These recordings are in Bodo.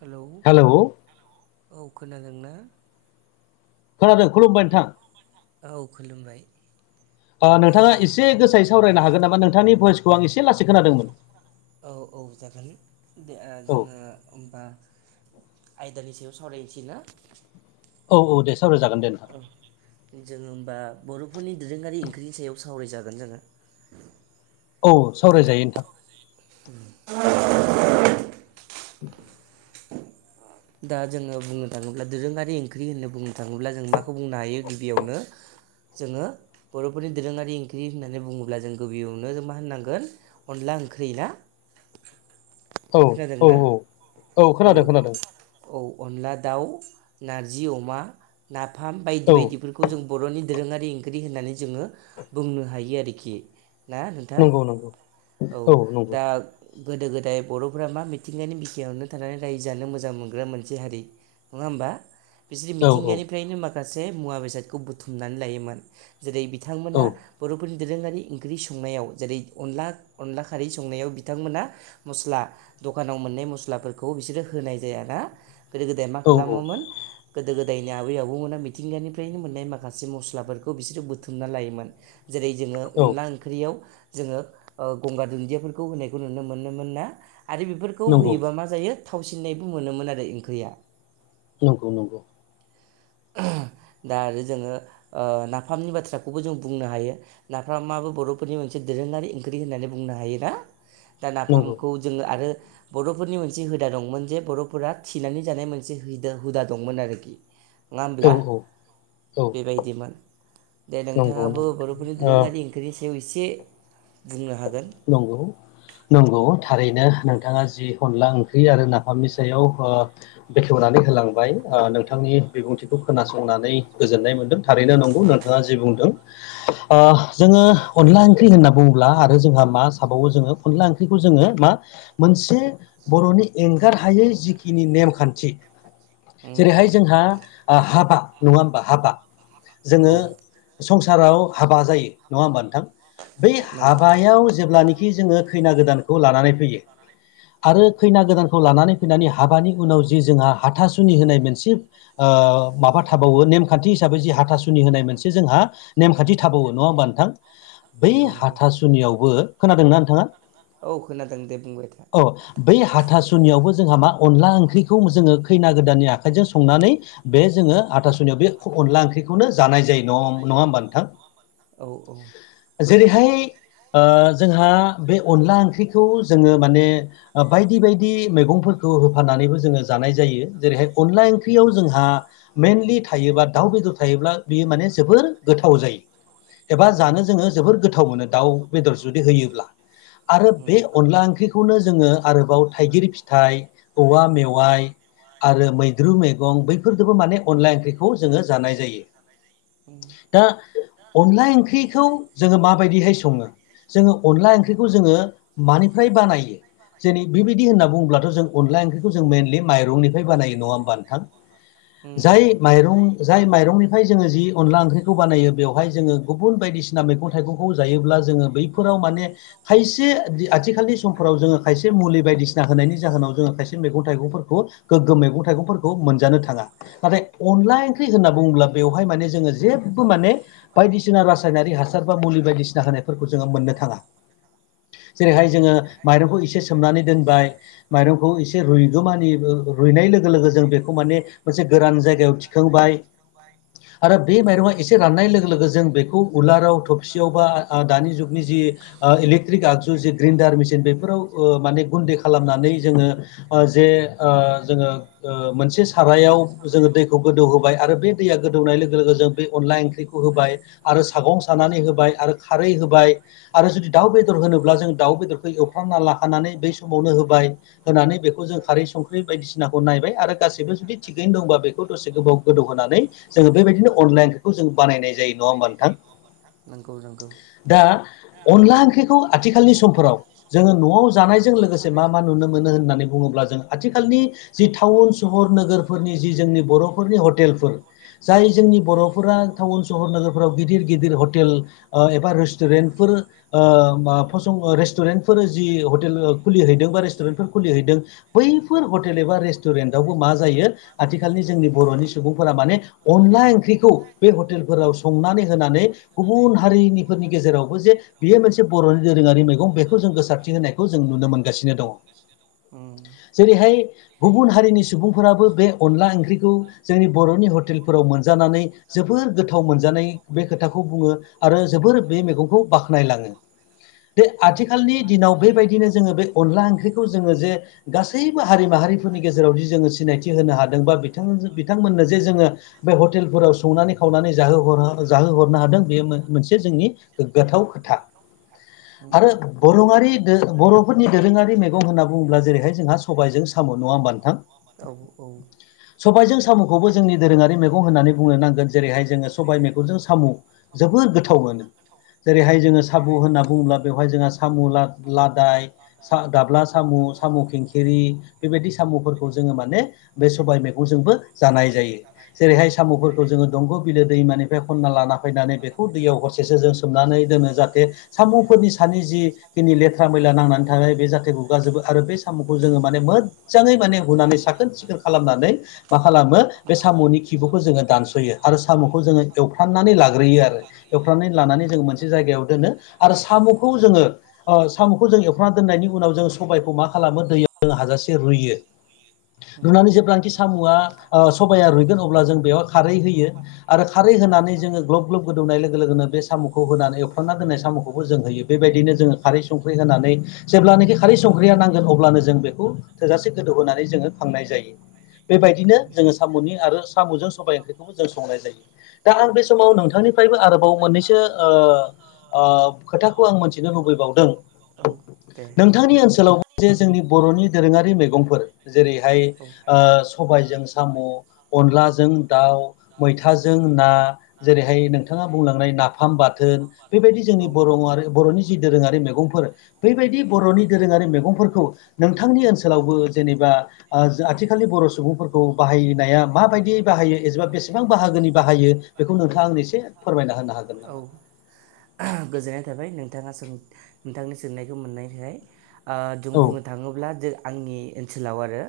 हेलौ औ खोनादोंना? खोनादों खुलुमबाय नोंथां। औ खुलुमबाय ओ नोंथाङा एसे गोसायै सावरायनो हागोन नामा? नोंथांनि भयसखौ आं एसे लासै खोनादोंमोन। औ औ जागोन दे ओ औ जोङो होमबा आयदानि सायाव सावरायनोसै ना? औ औ दे, सावराय जागोन दे। नोंथां औ। जोङो होमबा बर'फोरनि दोरोङारि ओंख्रिनि सायाव सावरायजागोन जोङो। औ सावरायजायो नोंथां। [inaudible] दा जोङो बुंनो थाङोब्ला दोरोङारि ओंख्रि होननानै बुंनो थाङोब्ला जों माखौ बुंनो हायो गिबियावनो जोङो बर'फोरनि दोरोङारि ओंख्रि होननानै बुङोब्ला जों गिबियावनो जों मा होननांगोन अनला ओंख्रि ना? औ औ खोनादोंना? औ औ। खोनादों खोनादों औ अनला दाउ, नारजि अमा, नाफाम बायदि औ बायदिफोर खौ जों बर'नि दोरोङारि ओंख्रि होननानै जोङो बुंनो हायो आरोखि ना नोंथां? नंगौ नंगौ औ दा गोदो गोदाय बर'फोरा मा मिथिंगानि बिखायावनो थानानै रायजो जानो मोजां मो मोनग्रा मोनसे हारि नङा होमबा? बिसोर औ औ मिथिंगानिफ्रायनो मा गासे मुवा बेसादखौ बुथुमनानै लायोमोन। जेरै बिथांमोना औ बर'फोरनि दोरोङारि ओंख्रि संनायाव जेरै अनला अनला खारै संनायाव बिथांमोना मस्ला दखानाव मोननाय मस्लाफोरखौ बिसोरो होनाय जायाना? गोदो गोदाय मा औ खालामोमोन गोदो गोदायनि आबै आबौमोना मिथिंगानिफ्रायनो मोननाय माखासे मस्लाफोरखौ बिसोरो बुथुमना लायोमोन। जेरै जोङो औ अनला ओं ओंख्रियाव जोङो गंगार दुन्दियाफोरखौ होनायखौ नुनो मोनोमोनना आरो बेफोर खौ नंगौ होयोबा मा जायो थावसिननायबो मोनोमोन आरो ओंख्रिया नंगौ नंगौ। [unintelligible] दा आरो जोङो ओ नाफामनि बाथ्राखौबो जों बुंनो हायो। नाफामाबो बर'फोरनि मोनसे दोरोङारि ओंख्रि होननानै बुंनो हायोना दा नंगौ नाफामखौ जोङो आरो बर'फोरनि मोनसे हुदा दंमोन जे बर'फोरा थिनानै जानाय मोनसे हैदा हुदा दंमोन आरोखि नङा औ होमब्ला औ औ बेबायदिमोन दे नंगौ नोंथाङाबो बर'फोरनि नंगौ ओ दोरोङारि ख्रिनि सायाव एसे बुंनो हागोन नंगौ नंगौ थारैनो नोंथाङा जि अनला ओंख्रि आरो नाफामनि सायाव ओ बेखेवनानै होलांबाय ओ नोंथांनि बिबुंथिखौ खोनासंनानै गोजोननाय मोनदों थारैनो नंगौ नोंथाङा जि बुंदों ओ जोङो अनला ओंख्रि होनना बुङोब्ला आरो जोंहा मा थाबावो अनला ओंख्रिखौ जोङो मा मोनसे बर'नि एं गारहायै जिखिनि नेमखान्थि उम जेरैहाय जोंहा ओ हाबा नङा होमबा हाबा जोङो औ संसाराव हाबा जायो नङा होमबा नोंथां बै नंगौ हाबायाव जेब्लानोखि जोङो खैना गोदानखौ लानानै फैयो उम आरो खैना गोदानखौ लानानै फैनानै हाबानि उनाव जि जोंहा हाथासुनि होनाय मोनसे ओ माबा थाबावो नेमखान्थि हिसाबै जि हाथासुनि होनाय मोनसे जोंहा नेमखान्थि थाबावो नङा होमबा नोंथां बै नंगौ नंगौ हाथासुनियावबो खोनादोंना नोंथाङा औ खोनादों दे बुंबाय था अ बै हाथासुनियावबो जोंहा मा अनला ओंख्रिखौ जोङो खैना गोदाननि आखाइजों संनानै बे जोङो हाथासुनियाव बे अनला ओंख्रिखौनो जानाय जायो नं नङा होमबा नोंथां औ औ जेरैहाय ओ जोंहा बे अनला ओंख्रिखौ जोङो माने ओ बायदि बायदि मैगंफोरखौ होफानानैबो जोङो जानाय जायो जेरैहाय अनला ओंख्रियाव जोंहा मेइनलि थायोबा दाउ बेदर थायोब्ला बेयो माने जोबोर गोथाव जायो एबा उम जानो जोङो जोबोर गोथाव मोनो दाउ बेदर जुदि होयोब्ला आरो उम बे अनला ओंख्रिखौनो जोङो आरोबाव थाइगिर फिथाइ औवा मेवाइ आरो मैद्रु मेगं बैफोरदोबो माने अनला ओंख्रिखौ जोङो जानाय जायो उम दा अनला ओंख्रिखौ जोङो माबायदिहाय सङो जोङो अनला उम ओंख्रिखौ जोङो मानिफ्राय बानायो जेनि बेबायदि होनना बुंङोब्लाथ' जों अनला ओंख्रिखौ जों मेइनलि माइरंनिफ्राय बानायो नङा होमबा नोंथां जाय उम माइरं जाय माइरंनिफ्राय जोङो जि अनला ओंख्रिखौ बानायो बेवहाय जोङो गुबुन बायदिसि ना मैगं थाइगंखौ जायोब्ला जोङो बैफोराव माने खायसे आथिखालनि समफोराव जोङो खायसे मुलि बायदिसिना होनायनि जाहोनाव जोङो खायसे मैगं थाइगंफोरखौ गोग्गो मैगं थाइगंफोरखौ मोनजानो थाङा नाथाय अनला ओंख्रि होनना बुङोब्ला बेवहाय माने जोङो जेबो माने बायदिसिना रासायनारि हासार बा मुलि बायदिसिना होनायफोरखौ जोङो मोननो थाङा उम उम जेरैहाय जोङो माइरंखौ एसे सोमनानै दोनबाय माइरंखौ एसे रुयगोमानि ओ रुइनाय लोगो लोगो जों बेखौ माने मोनसे गोरान जायगायाव थिखांबाय [inaudible] आरो बे औ माइरंआ एसे राननाय लोगो लोगो जों बेखौ उलाराव थबसियाव बा आ दानि जुग नि जि ओ इलेक्ट्रिक आगजु जि ग्रिन्डार मेसिन बेफोराव माने ओ गुन्दै खालामनानै जोङो ओ जे ओ जोङो ओ मोनसे सारायाव जोङो दैखौ गोदौहोबाय आरो बे दैया गोदौनाय लोगो लोगो जों बे अनला ओंख्रिखौ होबाय आरो सागं सानानै होबाय आरो खारै होबाय आरो जुदि दाउ बेदर होनोब्ला जों दउ बेदरखौ एवफ्रांना लाखानानै बै समावनो होबाय होनानै बेखौ जों खारै संख्रि बायदिसिनाखौ नायबाय आरो गासैबो जुदि थिगैनो दंबा बेखौ दसे गोबाव गोदौ होनानै जोङो बेबायदिनो अनलाइनखौ जोंङो बानायनाय जायो नङा मोनथां नगौ नोंगौ दा अनला ओंख्रिखौ आथिखालनि समफोराव जोङो न'आव जानायजों लोगोसे मा मा नुनो मोनो होननानै बुङोब्ला जों आथिखालनि जि टाउन सहर नोगोरफोरनि जि जोंनि बर'फोरनि हटेलफोर जाय जोंनि बर'फोरा टाउन सहर नोगोरफ्राव गिदिर गिदिर हटेल एबा रेस्टुरेन्ट फोर म फसं रेस्टुरेन्टफोर जि हटेल खुलिहैदों बा रेस्टुरेन्टफोर खुलिहैदों बैफोर हटेल एबा रेस्टुरेन्टआवबो मा जायो आथिखालनि जोंनि बर'नि सुबुंफोरा माने अनला ओंख्रिखौ बे हटेलफोराव संनानै होनानै गुबुन हारिनिफोरनि गेजेराव जे बेयो मोनसे बर'नि दोरोङारि मैगं बेखौ जों गोसारथि होनायखौ जों नुनो मोनगासिनो दङ [inaudible] जेरैहाय गुबुन हारिनि सुबुंफोराबो बे अनला ओंख्रिखौ जोंनि बर'नि हटेलफोराव मोनजानानै जोबोर गोथाव मोनजानाय बे खोथाखौ बुङो आरो जोबोर बे मैगंखौ बाख्नायलाङो बे उम आथिखालनि दिनाव बेबायदिनो जोङो बे अनला ओंख्रिखौ जोङो जे गासैबो हारि माहारिफोरनि गेजेरावदि जोङो सिनायथि होनो हादों बा बिथां बिथांमोननो जे जोङो बे हटेलफोराव संनानै खावनानै जाहो जाहोहरनो हादों बेयो मोनसे जोंनि गोथाव खोथा [inaudible] आरो बरङारि बर'फोरनि दोरोङारि मेगं होनना बुङोब्ला जेरैहाय जोंहा सबायजों साम' नङा बान्थां औ औ सबायजों साम'खौबो जोंनि दोरोङारि मैगं होननानै बुंनो नांगोन जेरैहाय जोङो सबाय मेगंजों साम' जोबोद गोथाव मोनो जेरैहाय उम जोङो साबु होनना बुङोब्ला बेवहाय जोंहा सामु लादाय गाब्ला साम' साम' खेंखेर बेबायदि साम'फोरखौ जोङो माने बे सबाय मैगंजोंबो जानाय जायो जेरैहाय साम'फोरखौ जोङो दंग' बिलो दैमानिफ्राय खनना लाना फैनानै बेखौ दैयाव हरसेस जों सुमनानै दोनो जाहाथे सामुंफोरनि सानि जि खिनि लेथ्रा मैला नांनानै थ बे जाथायखौ गाजोबो आरो बे साम'खौ जोङो माने मोद मोजाङै माने हुनानै साखोन सिखोन खालामनानै मा खालामो बे साम'नि खिबुखौ जोङो दानस'यो आरो साम'खौ जोङो एवफ्राननानै लाग्रोयो आरो एवफ्रामनानै लानानै जोङो मोनसे जायगायाव दोनो आरो साम'खौ जोङो साम'खौ जों एवफ्रना दोननायनि उनाव जोङो सबबायखौ मा खालामो दैयाव जोङ हाजासे रुइयो उम रुनानै जेब्लांखि सामुआ सबाया रुइगोन अब्ला जों बेयाव खारै होयो आरो खारै होनानै जोङो ग्लब ग्लब गोदौनाय लोगो लोगोनो बे साम'खौ होनानै एवफ्रांना दोन्नाय साम'खौबो जों होयो बेबायदिनो जोङो खारै संख्रि होनानै जेब्लानोाखि खारै संख्रिया नांगोन अब्लानो जों बेखौ थोजासे गोदौ होनानै जोङो खांनाय जायो बेबायदिनो जोङो साम'नि आरो साम'जों सबायाइ ओंख्रिखौबो जों संनाय जायो दा आं बे समाव नोंथांनिफ्रायबो आरोबाव मोननैसो खोथाखौ आं मोनथिनो लुबैबावदों औ दे नोंथांनि ओनसोलाव जे जोंनि बर'नि दोरोङारि मैगंफोर जेरैहाय सबायजों साम' अनलाजों दाउ मैथाजों ना जेरैहाय नोंथाङा बुंलांनाय नाखौ फाम बाथोन बेबायदि जोंनि औ बर' बर'नि जि दोरोङारि मैगंफोर बेबायदि बर'नि दोरोङारि मैगंफोरखौ नोंथांनि ओनसोलावबो जेनेबा आथिखालनि बर' सुबुंफोरखौ बाहायनाया माबायदि बाहायो एबा बेसेबां बाहागोनि बाहायो बेखौ नोंथाङा आं एसे फोरमायना होनो हागोन नामा औ गोजोननाय थाबाय नोंथाङा नोंथांनि सोंनायखौ मोननायनि थाखाय जों औ बुंनो नो थाङोब्ला ज आंनि ओनसोलाव आरो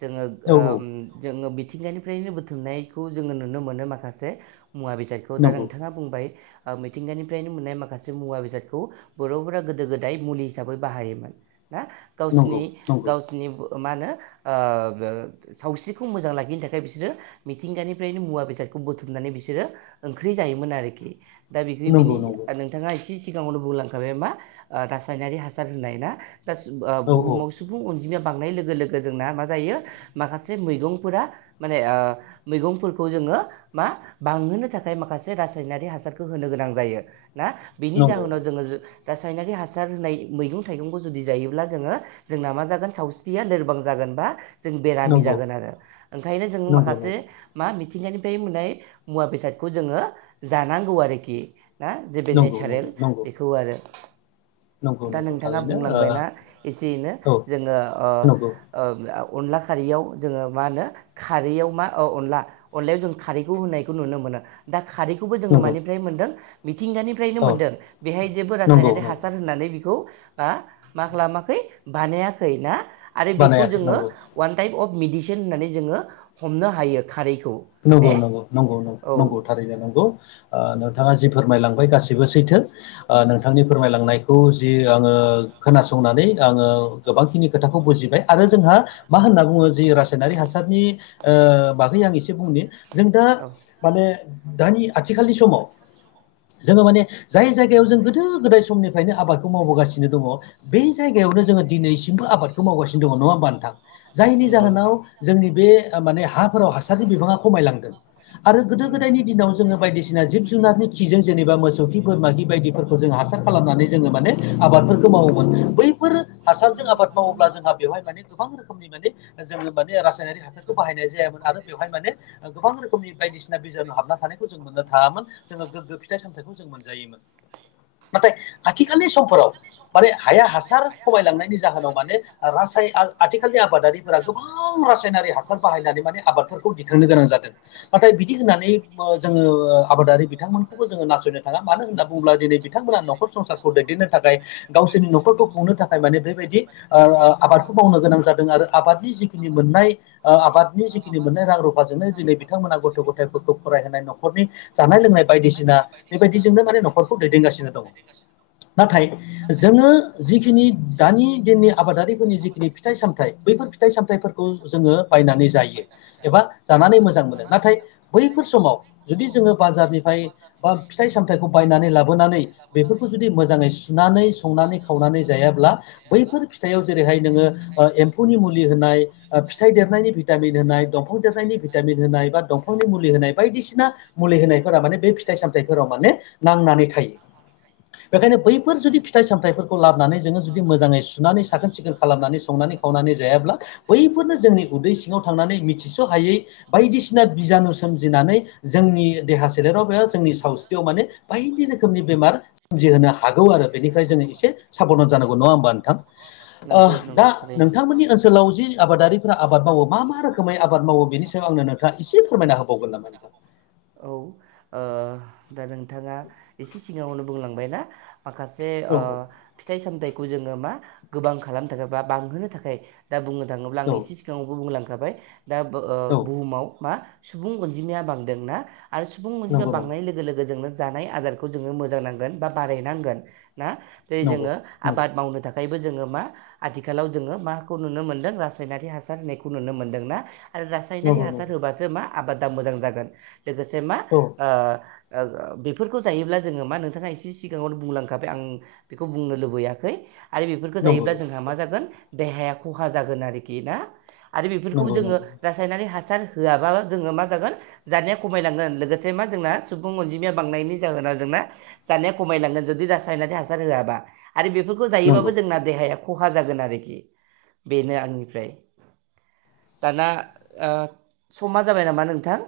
जोङो औ ओम जोङो मिथिंगायानिफ्रायनो बुथुमनायखौ जोङो नुनो मोनो माखासे मुवा बेसादखौ दा नंगौ नोंथाङा बुंबाय मिथिंगानिफ्रायनो मोननाय माखा माखासे मुवा बेसादखौ बर'फोरा गोदो गोदाय मुलि हिसाबै बाहायोमोन ना नंगौ गावसिनि नंगौ गावसिनि मा होनो ओ सावस्रिखौ मोजां लाखिनो थाखाय बिसोरो मिथिंगानिफ्रायनो मुवा बेसादखौ बुथुमनानै बिसोरो ओंख्रि जायोमोन आरोखि दा बेखौ बिनि नंगौ नंगौ नोंथाङा एसे सिगाङावनो बुंलांखाबाय मा रासायनारि हासार होननाय ना दा औ बुहुमाव सुबुं अनजिमाया बांनाय लोगो लोगो जोंना मा जायो माखासे मैगंफोरा माने ओ मैगंफोरखौ जोङो मा बांहोनो थाखाय माखासे रासायनारि हासारखौ होनो गोनां जायो ना बिनि नंगौ जाहोनाव जोङो रासायनारि हासार होनाय मैगं थाइगंखौ जुदि जायोब्ला जोङो जोंना मा जागोन सावस्रिया लोरबां जागोन बा जों बेरामि नंगौ जागोन आरो ओंखायनो जोंङो नंगौ माखासे नंगौ मा मिथिंगानिफ्राय मोननाय मुवा बेसादखौ जोङो जानांगौ आरोखि ना जेबो नंगौ नंगौ नेचारेल नंगौ बेखौ आरो नंगौ दा नंगौ नोंथाङा थारैनो बुंलांबायना एसे एैनो ओ औ जोङो नंगौ ओ अनला खारैयाव जोङो मा होनो खारैयाव मा ओ अनला अनलायाव जों खारैखौ होनायखौ नुनो मोनो दा खारैखौबो जोङो नंगौ मानिफ्राय मोनदों मिथिंगानि फ्रायनो औ मोनदों बेहाय जेबो नंगौ रासायनारि नंगौ हासार होननानै बेखौ बा मा खालामाखै बानायाखै ना आरो बेखौ बानायाखै जोङो नंगौ अवान टाइप अफ मेडिसिन होननानै जोङो हमनो हायो खारैखौ नंगौ ने नंगौ नंगौं नंगौ औ नंगौ थारैनो नंगौ नोंथाङा जि फोरमायलांबाय गासैबो सैथो नोंथांनि फोरमायलांनायखौ जि आङो खोनासंनानै आङो गोबांखिनि खोथाखौ बुजिबाय आरो जोंहा मा होनना बुङो जि रासायनारि हासारनि बागै आं एसे बुंनि जों दा औ माने दानि आथिखालनि समाव जोङो माने जाय जायगायाव जों गोदो गोदाय समनिफ्रायनो आबादखौ मावबोगासिनो दङ बे जायगायावनो जोङो दिनैसिमबो आबादखौ मावगासिनो दङ नङा होमबा नोंथां जायनि नंगौ नंगौ जाहोनाव जोंनि बे माने हाफोराव हासारनि बिबाङा खमायलांदों आरो गोदो उम गोदायनि दिनाव जोङो बायदिसिना जिब जुनारनि खिजों जेनेबा मोसौ खि बोरमा खि बायदिफोरखौ जों हासार खालामनानै जोङो माने आबादफोरखौ मावोमोन बैफोर हासारजों आबाद मावोब्ला जोंहा बेवहाय माने गोबां रोखोमनि माने जोङो माने रासायनारिक हासारखौ बाहायनाय जायामोन आरो हाय माने गोबां रोखोमनि बायदिसिना बिजानाव हाबना थानायखौ जों मोननो थाङामोन जोङो गोग्गो फिथाइ सामथायाइखौ जों मोनजायोमोन नाथाय आथिखालनि समफोराव माने हाया हासार खमायलांनायनि जाहोनाव माने रासाय आथिखालनि आबादारि गोबां रासायनारि हासार बाहायनानै माने आबादफोरखौ खांनो गोनां जादों नाथाय बिदि होननानै जोङो आबादारि बिथांमोनखौबो जों नासयनो थाङा मानो होनना बुङोब्ला दिनै बिथांमोना न'खर संसारखौ दैदेननो थाखाय गावसोरनि न'खरखौ खुंनो थाखाय माने बेबायदि आबादखौ मावनो गोनां जादों आरो आबादनि जिखिनि मोननाय आबादनि जिखिनि मोननाय रां रुफाजोंनो दिनै बिथांमोना गथ' गथाय गथ' फरायहोनाय न'खरनि जानाय लोंनाय बायदिसिना बेबायदिजोंनो माने न'खरखौ दैदेनगासिनो दङ नाथाय जोङो जिखिनि दानि दिननि आबादारिफोरनि जिखिनि फिथाइ सामथायाइ बैफोर फिथाइ सामथायफोरखौ खौ जोङो बायनानै जायो एबा जानानै मोजां मोनो नाथाय बैफोर समाव जुदि जोङो बाजारनिफ्राय बा फिथाइ सामथाइखौ बायनानै लाबोनानै बेफोरखौ जुदि मोजा बैफोर फिथाइयाव जेरैहाय नोङो एम्फौनि मुलि होनाय फिथाइ देरनायनि भिटामिन होनाय दंफां देरनायनि भिटामिन होनाय बा दंफांनि मुलि होनाय बायदिसिना मुलि होनायफोरा माने बे फिथाइ सामथाइफोराव माने नांनानै थायो [inaudible] बेखायनो बैफोर जुदि फिथाइ सामथाइफोरखौ लाबोनानै जोङो जुदि मोजाङै सुनानै साखोन सिखोन खालामनानै संनानै खावनानै जायाब्ला बैफोरनो जोंनि उदै सिङाव थांनानै मिथिस' हायै बायदिसिना बिजानु सोमजिनानै जोंनि देहा सोलेराव एबा जोंनि सावस्रियाव माने बायदि रोखोमनि बेमार सोमजिहोनो हागौ आरो बेनिफ्राय जोङो एसे साबधान जानांगौ नङा होमबा नोंथां ओ नंगौ नंगौ थारैनो रोखोमै आबाद मावो बेनि सायाव आंनो इसे फोरमायना होबावोन नामा नोंथां औ ओ दा नोंथाङा एसे सिगाङावनो बुंलांबाय ना माखासे औ ओ फिथाइ सामथाइखौ जोङो मा गोबां खालामनो थाखाय बा बांहोनो थाखाय दा बुंनो थाङोब्ला आं औ एसे सिगाङावबो बुंलांखाबाय दा ओ औ बुहुमाव मा सुबुं अनजिमाया बांदोंना आरो सुबुं अनजिमाया नंगौ नंगौ बांनाय लोगो लोगो जोंनो जानाय आदार खौ जोङो मोजां नांगोन बा बारायनांगोन ना जे नंगौ जोङो नंगौ आबाद मावनो थाखाय जोङो मा आथिखालाव जोङो माखौ नुनो मोनदों रासायनारि हासार होनायखौ नुनो मोनदोंना आरो रासायनारि नंगौ हासार नंगौ होबासो मा आबादा मोजां जागोन लोगोसे मा औ ओ बेफोरखौ जायोब्ला जोङो मा नोंथाङा एसे सिगाङावनो बुंलांखाबाय आं बेखौ बुंनो लुबैयाखै आरो बेफोरखौ नंगौ जायोब्ला नंगौ जोंहा मा जागोन देहाया खहा जागोन आरोखि ना आरो बेफोरखौ नंगौ जोङो नंगौ रासायनारि हासार होआबा जोङो मा जागोन जानाय खमायलांगोन लोगोसे मा जोंना सुबुं अनजिमाया बांनायनि जाहोना जोंना जानाया खमायलांगोन जुदि रासायनारि हासार होआबा आरो बेफोरखौ जायोबाबो नंगौ जोंना देहाया खहा जागोन आरोखि बेनो आंनिफ्राय दाना ओ समा जाबाय नामा नोंथां